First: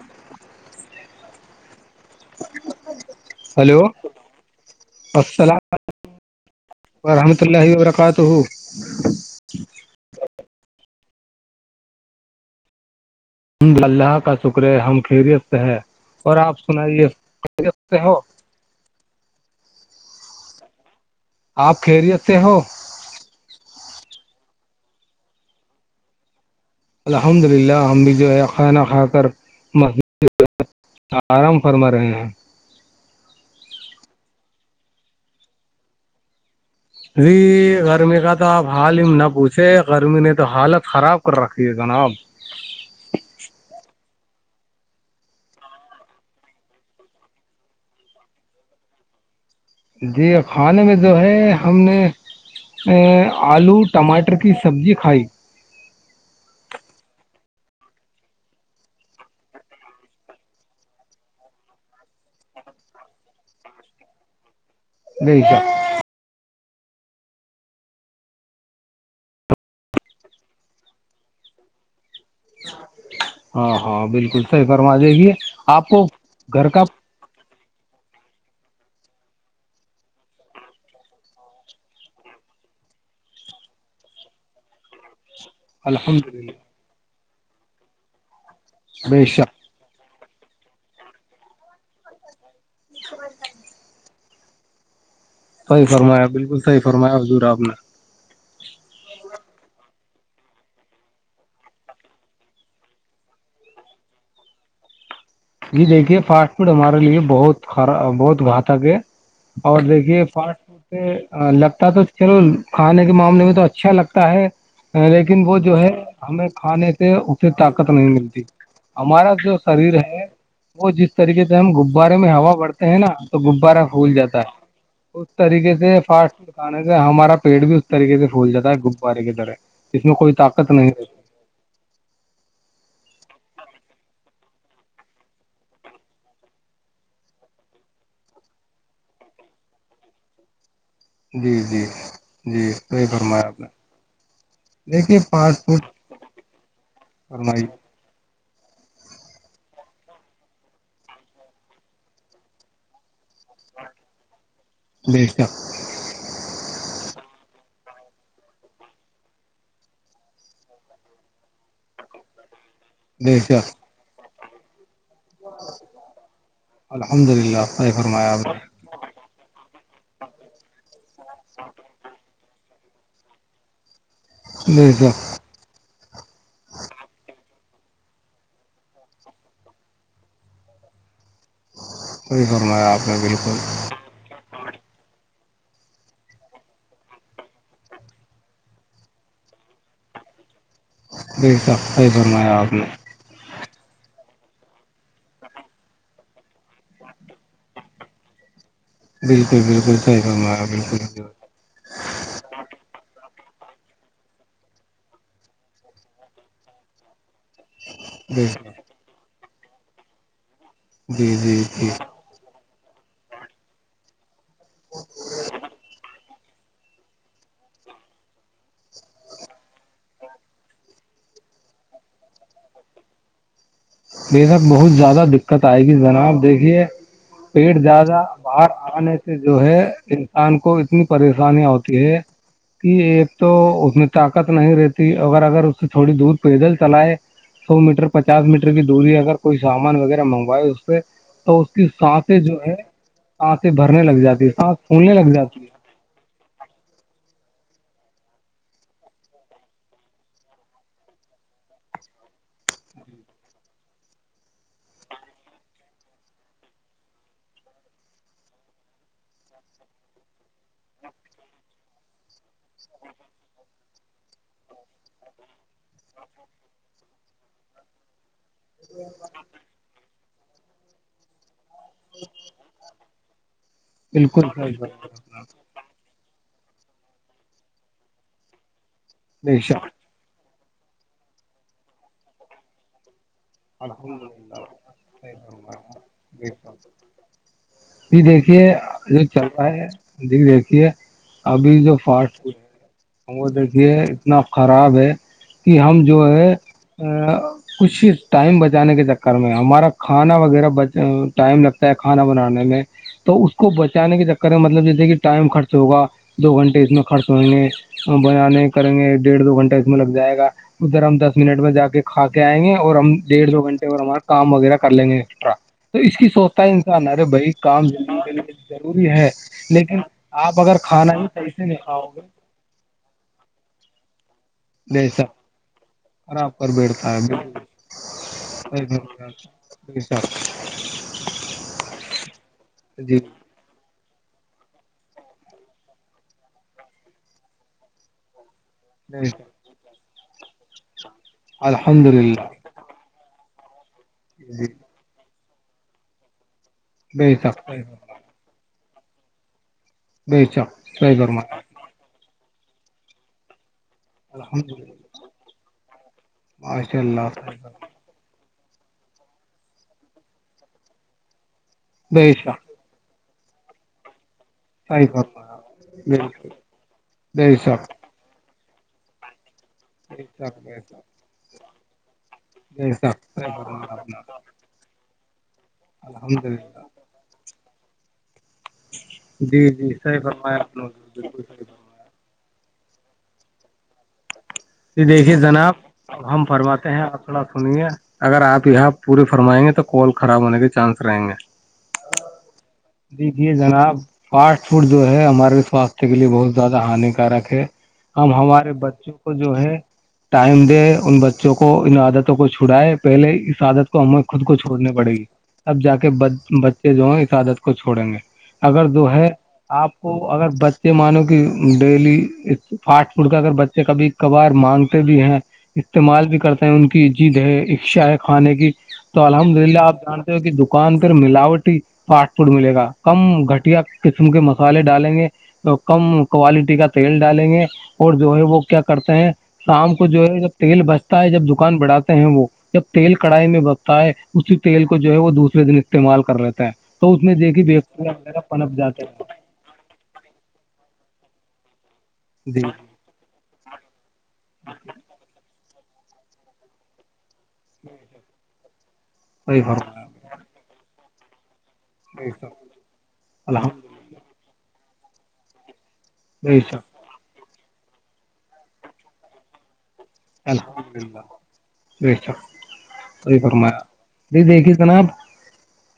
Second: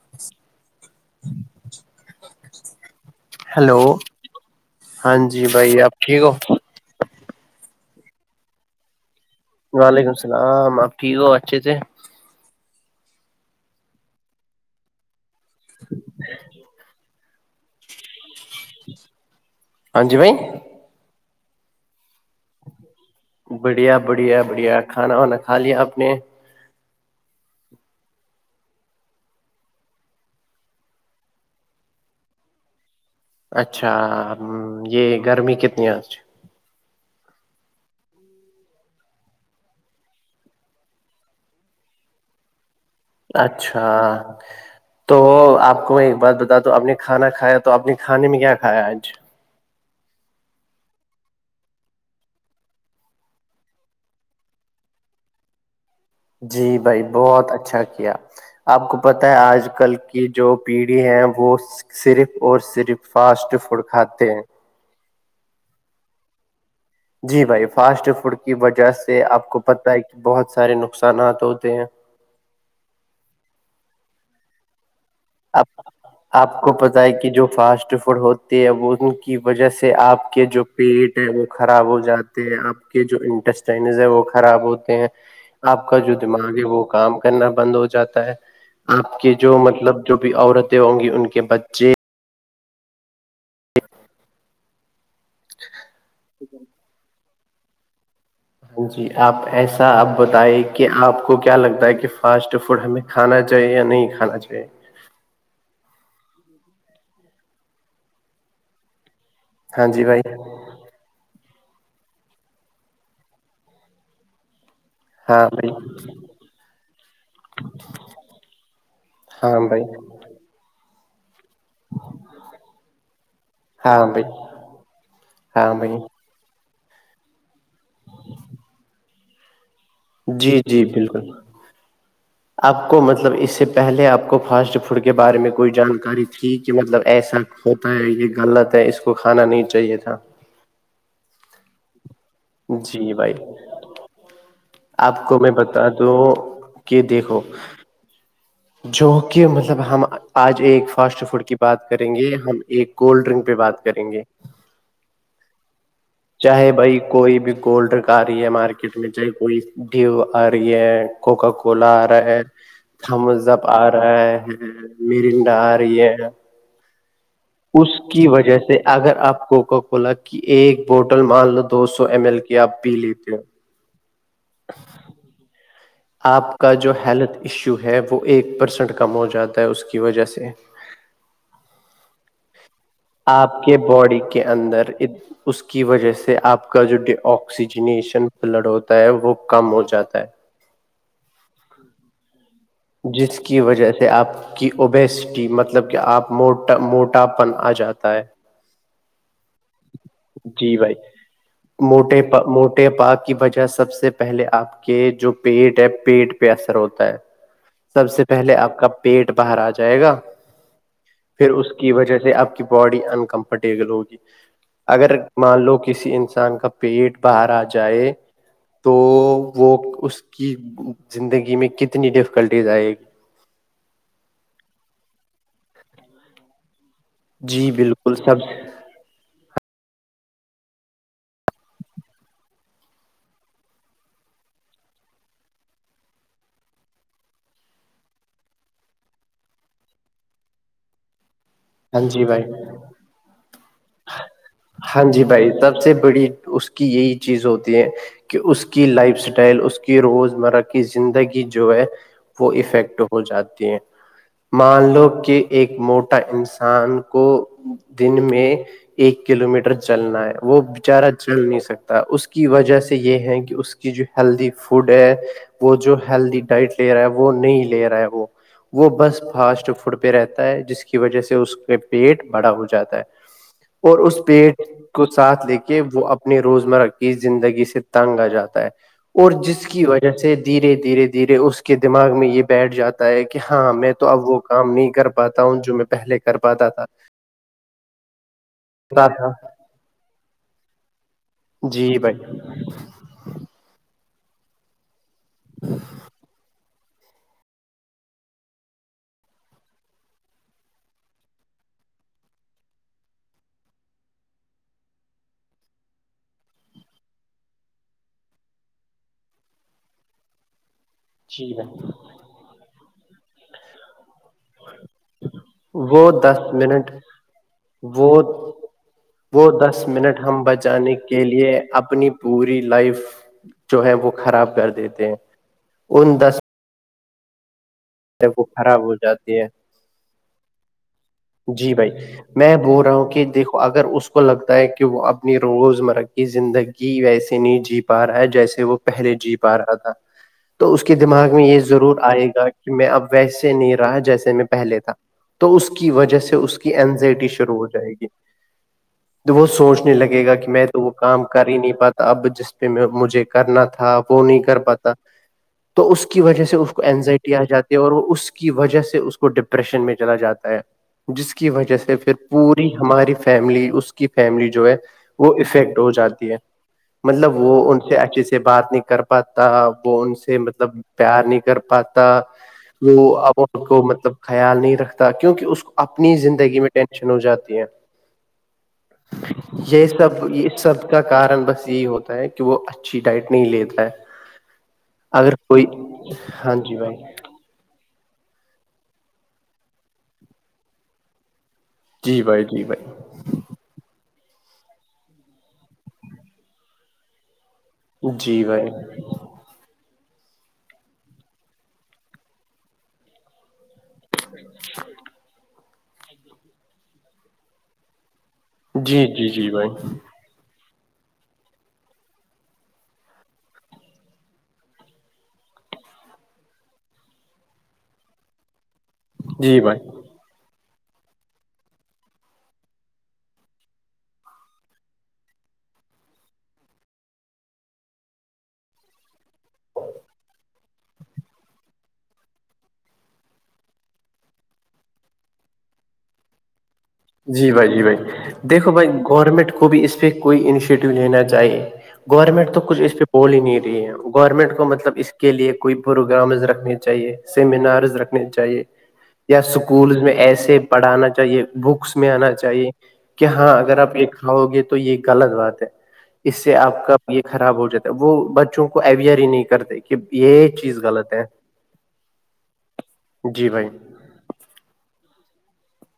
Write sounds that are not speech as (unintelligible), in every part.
ہچ (unintelligible) ہلو ہاں جی بھائی آپ ٹھیک ہو و رحمت اللہ کہاات تو ہو (unintelligible) (inaudible) وعلیکم السلام آپ ٹھیک ہو اچھے تھے مد اللہ کا شکر ہے ہم خیریت سے ہے اور آپ سنائیے خیریت سے ہو ہاں جی بھائی آپ خیریت سے ہو بڑھیا بڑھیا بڑھیا کھانا وانا کھا لیا آپ نے الحمد للہ ہم بھی جو ہے کھانا کھا کر م (unintelligible) آرام فرما رہے ہیں اچھا یہ گرمی کتنی ہے آج جی گرمی کا تو آپ حال ہی نہ پوچھے گرمی نے تو حالت خراب کر رکھی ہے جناب اچھا تو آپ کو میں ایک بات بتاات د اپ نے کھانا کھایا تو اپنے کھانے میں کیا کھایا آج (unintelligible) جی کھانے میں جو ہے ہم نے آلو ٹماٹر کی سبزی کھائی جی بھائی بہت اچھا کیا آپ کو پت ہے آج کل کی جو پیڑھی ہے وہ (unintelligible) صرف اور صرف فاسٹ فوڈ کھاتے ہیں نہیں گا (unintelligible) جی بھائی فاسٹ فوڈ کی وجہ سے آپ کو پتہ ہے کہ بہت سارے نقصانات ہوتے ہیں ہاں ہاں بالکل صحیح فرما جے گیے اب آپ کو پت ہے کہ جو فاسٹ ف (unintelligible) پڑ ہوتے ہے ان کی وجہ سے آپ کے جو پیٹ ہیں وہ خراب ہو جات (unintelligible) آپ کے جو انٹسٹائنز ہیں وہ خراب ہوتے ہیں چ (unintelligible) آپ کا جو دماغ ہے وہ کام کرنا بند ہو جاتا ہے آپ بے کے شک جو مطلب جو بھی عورتیں ہوں گی ان کے بچے ج خبر (unintelligible) صحی فرمایا بالکل صحی فرمایا حبضور آپ نے (unintelligible) جی آپ ایسا آپ بتائیں کہ آپ کو کیا لگتا ہے کہ فاسٹ فوڈ ہمیں کھانا چاہیے یا نہیں کھانا چاہیے جی دیکھیے فاسٹ فوڈ ہمارے لیے بہت خرا بہت گھاتک ہے اور ہاں جی بھائی دیکھیے فاسٹ فڈ لگتا تو چلو کھانے کے معاملے میں تو اچھا لگتا ہے لیکن ہاں وہ بھائی جو ہے ہمیں کھانے سے اس سے طاقت نہیں ملتی ہمارا جو ہاں بھائی شریر ہے وہ جس طریقے سے ہم غبارے میں ہوا بڑھتے ہیں نا تو غبارہ ہاں پھول بھائی جاتا ہے اس ہاں طریقے سے بھائی فاسٹ فوڈ کھانے سے ہمارا پیٹ بھی اس طریقے سے پھول جا ہے غبارے کی طرح اس میں کوئی جی طاقت جی نہیں ہے بالکل آپ کو مطلب اس سے پہلے آپ کو فاسٹ فوڈ کے بارے میں کوئی جانکاری تھی کہ مطلب ایسا ہوتا ہے یہ غلط ہے اس کو کھانا نہیں چاہیے تھا جی جی جی صحیح فرمایا آپ نے آپ دیکھیے کو میں فاسٹ بتا فوڈ د کہ دیکھو فرمائی جو کہ مطلب ہم آج ایک فاسٹ فوڈ کی بات کریں گے ہم ایک کولڈ ڈرنک پہ بات کریں گے (unintelligible) چاہے بھائی کوئی بھی گولڈر ک رہی ہے مارکیٹ میں چاہے کوئی ڈھیو اور یہ ہے کوکا کولا آ رہا ہے بے تھمزاپ شک آ رہے ہیں مرینڈا آ رہی ہے الحمد للہ اس صحیح کی فرمایا آپ وجہ نے سے اگر آپ کوکا کولا کی ایک بوٹل مان لو دو سو ایم ایل کی آپ پی لیتے ہو جی سر آپ کا جو ہیلتھ ایشو ہے وہ ایک پرسنٹ کم ہو جاتا ہے اس کی وجہ سے کوئی گم ہے آپ نے بالکل آپ کے باڈی کے اندر اس کی وجہ سے آپ کا جو ڈی آکسیجنییشن بلڈ ہوتا ہے وہ کم ہو جاتا ہے بلکل صحیح فرمایا آپ نے جس کی وجہ سے آپ کی اوبیسٹی مطلب کہ آپ موا موٹاپن آ جاتا ہے بالکل بالکل صحیح فرمایا آپ جی نے بھائی موٹے موٹے پا کی وجہ سب سے پہلے آپ کے جو پیٹ ہے پیٹ پہ اثر ہوتا ہے سب سے بے پہلے شک، آپ کا پیٹ باہر آ جائے گا جی پھر جی اس جی کی وجہ سے آپ باڈی انکمفرٹیبل ہوگی اگر مان لو کسی انسان کا پیٹ بر آ جائے تو وہ اس کی زندگی میں کتنی ڈفیکلٹیز آئے گی بے تک بہت زیادہ دقت آئے گی نا آپ دیکھیے جی پیٹ بالکل زیادہ سب بر آنے سے جو ہے انسان کو اتنی پریشانییا ہوتی ہے کہ ایک تو اس میں طاقت نہیں رہتی اگر اگر اس سے تھوڑی دور پیدل چلائے سو میٹر پچاس میٹر کی دوری اگر کوئی سامان وغیرہ منگوائے اس سے تو اس کے ہاں جی ساتھ بھائی جو ہے سانسیں بھرنے لگ جاتی ہے سانس ہاں پھولنے جی لگ بھائی جاتی ہے سب سے بڑی اس کی یہی چیز ہوتی ہے کہ اس کی لائف اسٹائل اس کی روزمرہ کی زندگی جو ہے وہ افیکٹ ہو جاتی ہے مان لو کہ ایک موٹا انسان ان کو دن میں ایک کلو میٹر چلنا ہے وہ بچارا چل نہیں سکتا اس کے کی وجہ سے یہ ہے کہ اس کی جو ہیلدی فوڈ ہے وہ جو ہیلدی ڈائٹ لے رہا ہے وہ نہیں لے رہا ہے وہ وہ بس فاسٹ فوڈ پہ رہتا ہے جس کی وجہ سے اس کے پیٹ بڑا ہو جاتا ہے اور اس بالکل پیٹ صحیح کو فرمایا، ساتھ لے کے کہ وہ اپنی روزمرہ کی زندگی سے تنگ آ جاتا ہے اور بے جس کی شک وجہ جیسے دھیرے دھیرے دھیرے اس کے دماغ میں یہ بیٹھ جاتا کہ ہاں میں تو الحمد اب وہ للہ کام نہیں کر صحیح پاتا ہوں جو میں فرمایا، پہلے کر بے پاتا تھا شک۔ دیکھیے تا تھا چل رہا ہے د دیکھیے ابھی جی جو بھائی فاسٹ فوڈ ہے وہ دیکھیے اتنا خراب ہے کہ ہم جو ہے کھ ٹائم بچانے کے چکر میں ہمارا کھانا وغیرہ ب ٹائم لگتا ہے کھانا بنانے میں تو اس کو بچانے کے چکر میں مطلب جیسے کہ ٹائم خرچ ہوگا دو گھنٹے اس میں خرچ ہوںیں گے بنانے کریں گے ڈیڑھ دو گھنٹہ اس میں لگ جائے گا ادھر ہم دس جی منٹ میں جا بھائی کے کھا کے آئیں گے اور ہم ڈیڑھ دو گنٹے اور ہمارا کام وغیرہ کر لیں گے ایکسٹرا تو وہ اس کی دس سوچتا ہے منٹ انسان ارے بھائی کام وہ جلی کے ضروری ہے وہ دس لیکن منٹ ہم آپ اگر بچانے کھانا کے ہی صحیح لیے سے نہیں کاؤ اپنی گے تو پوری لائف جو ہے وہ خراب کرتی دیسا خراب کر بیڑتا ہے وہ خراب ہو جاتی ہے بے شک جی بھائی میں بول رہا ہوں جی کہ دیکھو اگر اس کو لگتا ہے کہ وہ اپنی روزمرہ کی زندگی ویسے نہیں جی پا رہا ہے جیسے وہ پہلے بے جی شک پ آ رہا تھا تو اس کے دماغ میں یہ ضرور الحمد آئے للہ گا کہ میں اب ویسے نہیں رہا جیسے میں جی پہلے تھا تو اس کی وجہ سے اس کی اینزائٹی بے شروع ہو شک جائے گی وہ سوچ م لگے گا بے کہ میں شک تو وہ صحیح کام کر ہی فرمایا نہیں پاتا اب جس پہ مجھے کرنا تھا وہ نہیں کر الحمد پاتا للہ تو اس کی وجہ سے اس کو ماشاء اینزائٹی اللہ آ جاتی ہے وہ اس کی وجہ سے اس کو ڈپریشن میں چلا جاتا ہے جس کی وجہ سے پھر بے شک پوری ہماری فیملی اس کی فیملی جو ہے صحیح وہ فرمایا افیکٹ ہو جاتی ہے بالکل مطلب وہ بے ان شک سے اچھے سے بات نہیں کر پا پاتا وہ ان بے سے شک مطلب بے شک پیار نہیں کر پاتا بے وہ شک ا صحیح کو فرمایا آپ مطلب نے خیال نہیں رکھتا کیونکہ اس کو اپنی الحمد زندگی میں للہ ٹینشن ہو جاتی ہے جی یہ جی صحیح سب یہ فرمایا آپ سب نے کا بالکل کارن صحیح بس یہ فرمایا ہوتا ہے کہ وہ اچھی ڈائٹ نہیں لیتا ہے ج دیکھیے اگر کوئی جناب ہم ہاں جی فرمات بھائی ہیں آپ تھوڑا سنیے اگر آپ یہاں پوری فرمائیں گے تو کال خراب ہونے کے چانس رہیں گے جی بھائی جی بھائی دیکھیے جناب فاسٹ فوڈ جو ہے ہمارے سواستھ کے لیے بہت زیادہ ہانیکارک ہے ہم جی بھائی ہمارے بچوں کو کو جو ہے ٹائم دے ان بچوں کو ان عادتوں کو چھڑائے پہلے اس عادت کو ہمیں خود کو چھوڑنی پڑے گی اب جا کے بچے جو ہیں اس عادت کو چھوڑیں گے اگر جی جو جی ہے جی بھائی آپ کو اگر بچے مانو کہ ڈیلی فاسٹ فوڈ کا اگر بچے کبھی کبھار مانگتے بھی ہیں استعمال بھی کرتے ہیں ان کی جد ہے اشا ہے کھانے کی تو الحمد جی للہ بھائی آپ جانتے ہو کہ دکان پہ ملاوٹ فاسٹ فوڈ ملے گا کم گھٹیا قسم کے مسالے ڈالیں گے کم کوالٹی کا تیل ڈالیں گے اور جو ہے وہ کیا کرتے ہیں شام کو جو ہے جب تیل بچتا ہے جب دکان بڑھاتے ہیں وہ جب تیل کڑھائی میں بگتا ہے اسی تیل کو جو ہے وہ دوسرے دن استعمال کر لیتا ہے تو اس میں جی دیکھی بھائی جی بھائی بیکٹیریا وغیرہ دیکھو پنپ بھائی جاتے ہیں گورنمنٹ کو بھی اس پہ کوئی اننیشیٹو لینا چاہے گورنمنٹ تو جی کچھ اس پہ بول ہی نہیں رہی ہے گورنمنٹ کو مطلب اس کے لیے کوئی پروگرامز رکھنے چاہیے سیمینارز رکھنے چاہیے یا صحیح اسکول فرمایا میں ایسے پڑھانا چاہیے بک میں آنا چاہیے کہ ہاں اگر آپ یہ کھاؤ گے تو یہ غلط بات ہے اس سے بے آپ شک کا یہ خراب ہو جاتا ہے وہ بچوں کو اویئر ہی نہیں کر د کہ یہ چیز الحمد للہ بے شک الحمد غلط للہ ہے جی بھائی ج دیکھیے جناب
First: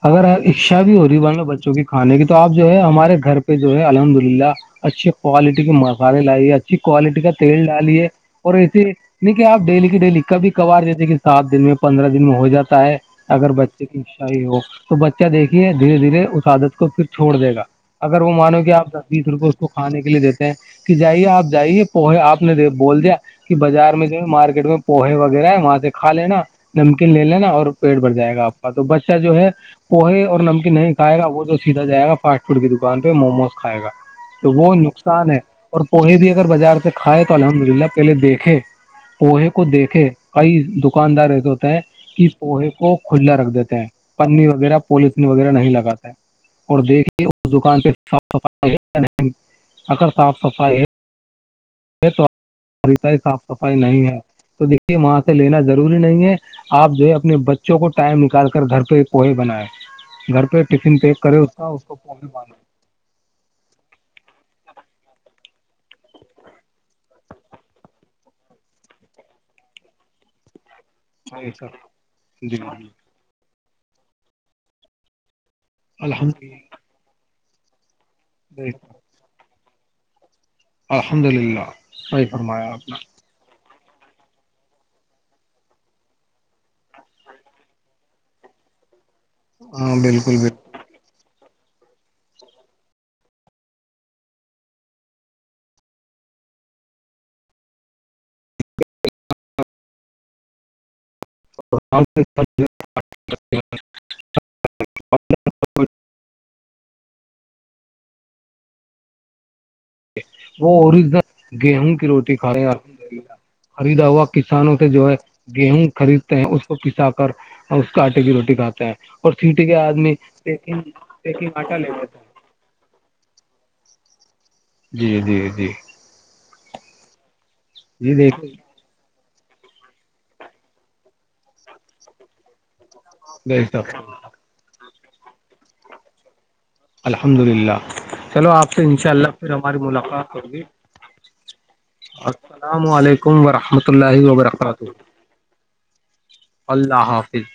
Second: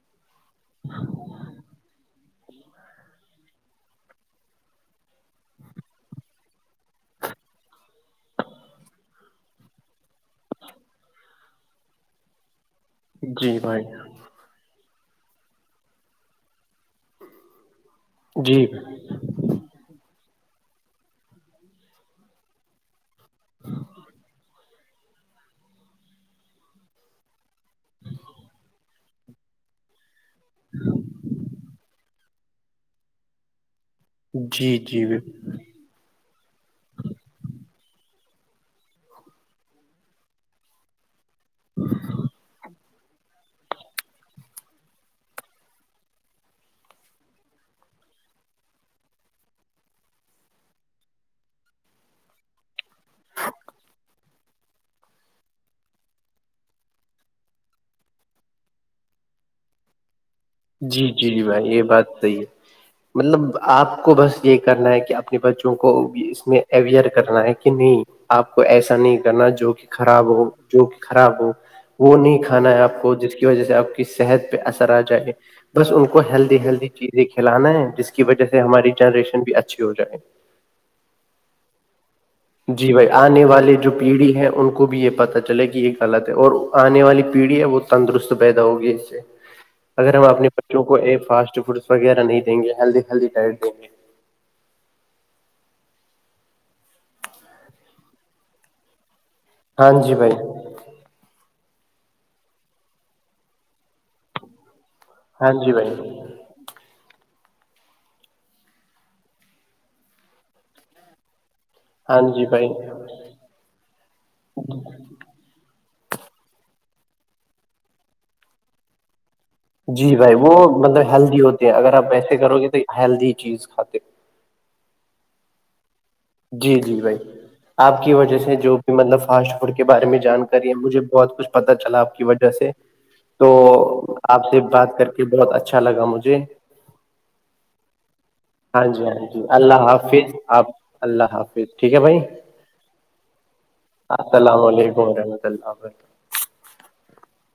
اگر آپ اچھا بھی ہو رہی ہے بان لو بچوں کے کھانے کی تو تو آپ جو ہے ہمارے گھر پہ جو ہے الحمد للہ اچھی کوالٹی کے مسالے لائیے اچھی کوالٹی کا تیل ڈالیے اور ایسے نہیںیک آپ ڈیلی کی ڈیلی کبھی کبار جتے کہ سات دن میں پندرہ دن میں ہو جاتا ہے اگر جی بھائی بچے کی اشائی ہو تو بچہ دیکھیے دھیرے دھیرے اس عادت کو پھر چھوڑ دے گا اگر وہ جی مانوے بھائی آپ بیس روپئے اس کو کھانے کے لیے دیتے ہیں کہ جائیے آپ جائیے پو آپ نے بول دیا کہ بازار میں جو ہے مارکیٹ میں پوہے وغیرہ ہے وہاں سے کھا لینا نمکین لے لینا اور پیٹ بھر جائے گا آپ کا تو بچہ جو ہے وہ ہے اور نمکین نہیں کھائے گا وہ تو سیدا جائے گا فاسٹ فوڈ کی دکان پہ مووموز کھائے گا تو وہ جی جی نقصان ہے اور پوہے بھی اگر بازار سے کھائے تو الحمد للہ پہلے دیکھے پوہے کو دیکھے کئی دکاندار ایسے ہوتے ہیں کہ پوہے کو کھلا رکھ دیتے ہیں پنی وغیرہ پلیسنی وغیرہ نہیں لگاتے اور دیکھیے اس دکان پہ صاف صفائی اگر صاف صفائی ہے تو صاف صفائی نہیں ہے تو دیکھیے وہاں سے لینا ضروری نہیں ہے آپ جو ہے اپنے بچوں کو ٹائم نکال کر گھر پہ کووہے بنیں گھر پہ ٹفن جی پیک جی کرے جی اس کا بھائی یہ اس کو بات پ صحیح ہے باند مطلب آپ کو بس یہ کرنا ہے کہ اپنے بچوں کو اس میں اویئر کرنا ہے کہ نہیں آپ کو ایسا نہیں کرنا جو کہ خراب ہو جو کہ خراب ہو جی سر وہ نہیں جی کھانا ہے جی آپ کو جس کی وجہ سے آپ کی صحت پہ اثر آ جائے بس ان کو الحمد ہیلدی ہیلدی چیزیں کھلانا ہے جس کی وجہ سے للہ ہماری جنریشن بھی اچھی ہو جائے الحمد للہ بیح فرمایا آ جی اپنا بھائی آنے والے جو پیڑھی ہے ان کو بھی یہ پتہ چلے کہ یہ غلط ہے اور آنے والی پیڑھی ہے وہ تندرست پیدا ہوگی اس سے نے ہاں اگر ہم بالکل اپنے بچوں کو فاسٹ فوڈس وغیرہ نہیں دیں گے ہیلدی ہیلدی ڈائٹ دیں گے ہاں جی بھائی (unintelligible) ہاں جی بھائی وہ اوریجنل گیہوں کی ہاں روٹی جی کھا رہے بھائی ہیں الحمد للہ خریدا ہوا کسانوں سے جو ہے گیہوں خریدتے ہیں اس کو پسا کر اس کے آٹے کی روٹی کھاتے ہیں اور سیٹی کے جی آدمی بھائی وہ پیکنگ مطلب ہیلدی پیکنگ ہوتے ہیں آٹا لے اگر آپ لیتا ہے ایسے کرو گ تو ہیلدی چیز کھاتے جی جی جی جی جی بھائی آپ کی جی وجہ سے دیکھیے جو مطلب فاسٹ فوڈ کے بارے میں جانکاری ہے مجھے بہت کچھ پتا چلا آپ کی وجہ سے تو جی سب آپ سے بات کر کے بہت اچھا لگا مجھے الحمد للہ چلو آپ سے ہاں جی انشاء ہاں اللہ جی پھر ہماری اللہ ملاقات حافظ ہوگی آپ اللہ حافظ ٹھیک ہے بھائی السلام علیکم ورحمۃ اللہ السلام وبرکاتہ علیکم ورحمۃ اللہ وبرکاتہ اللہ حافظ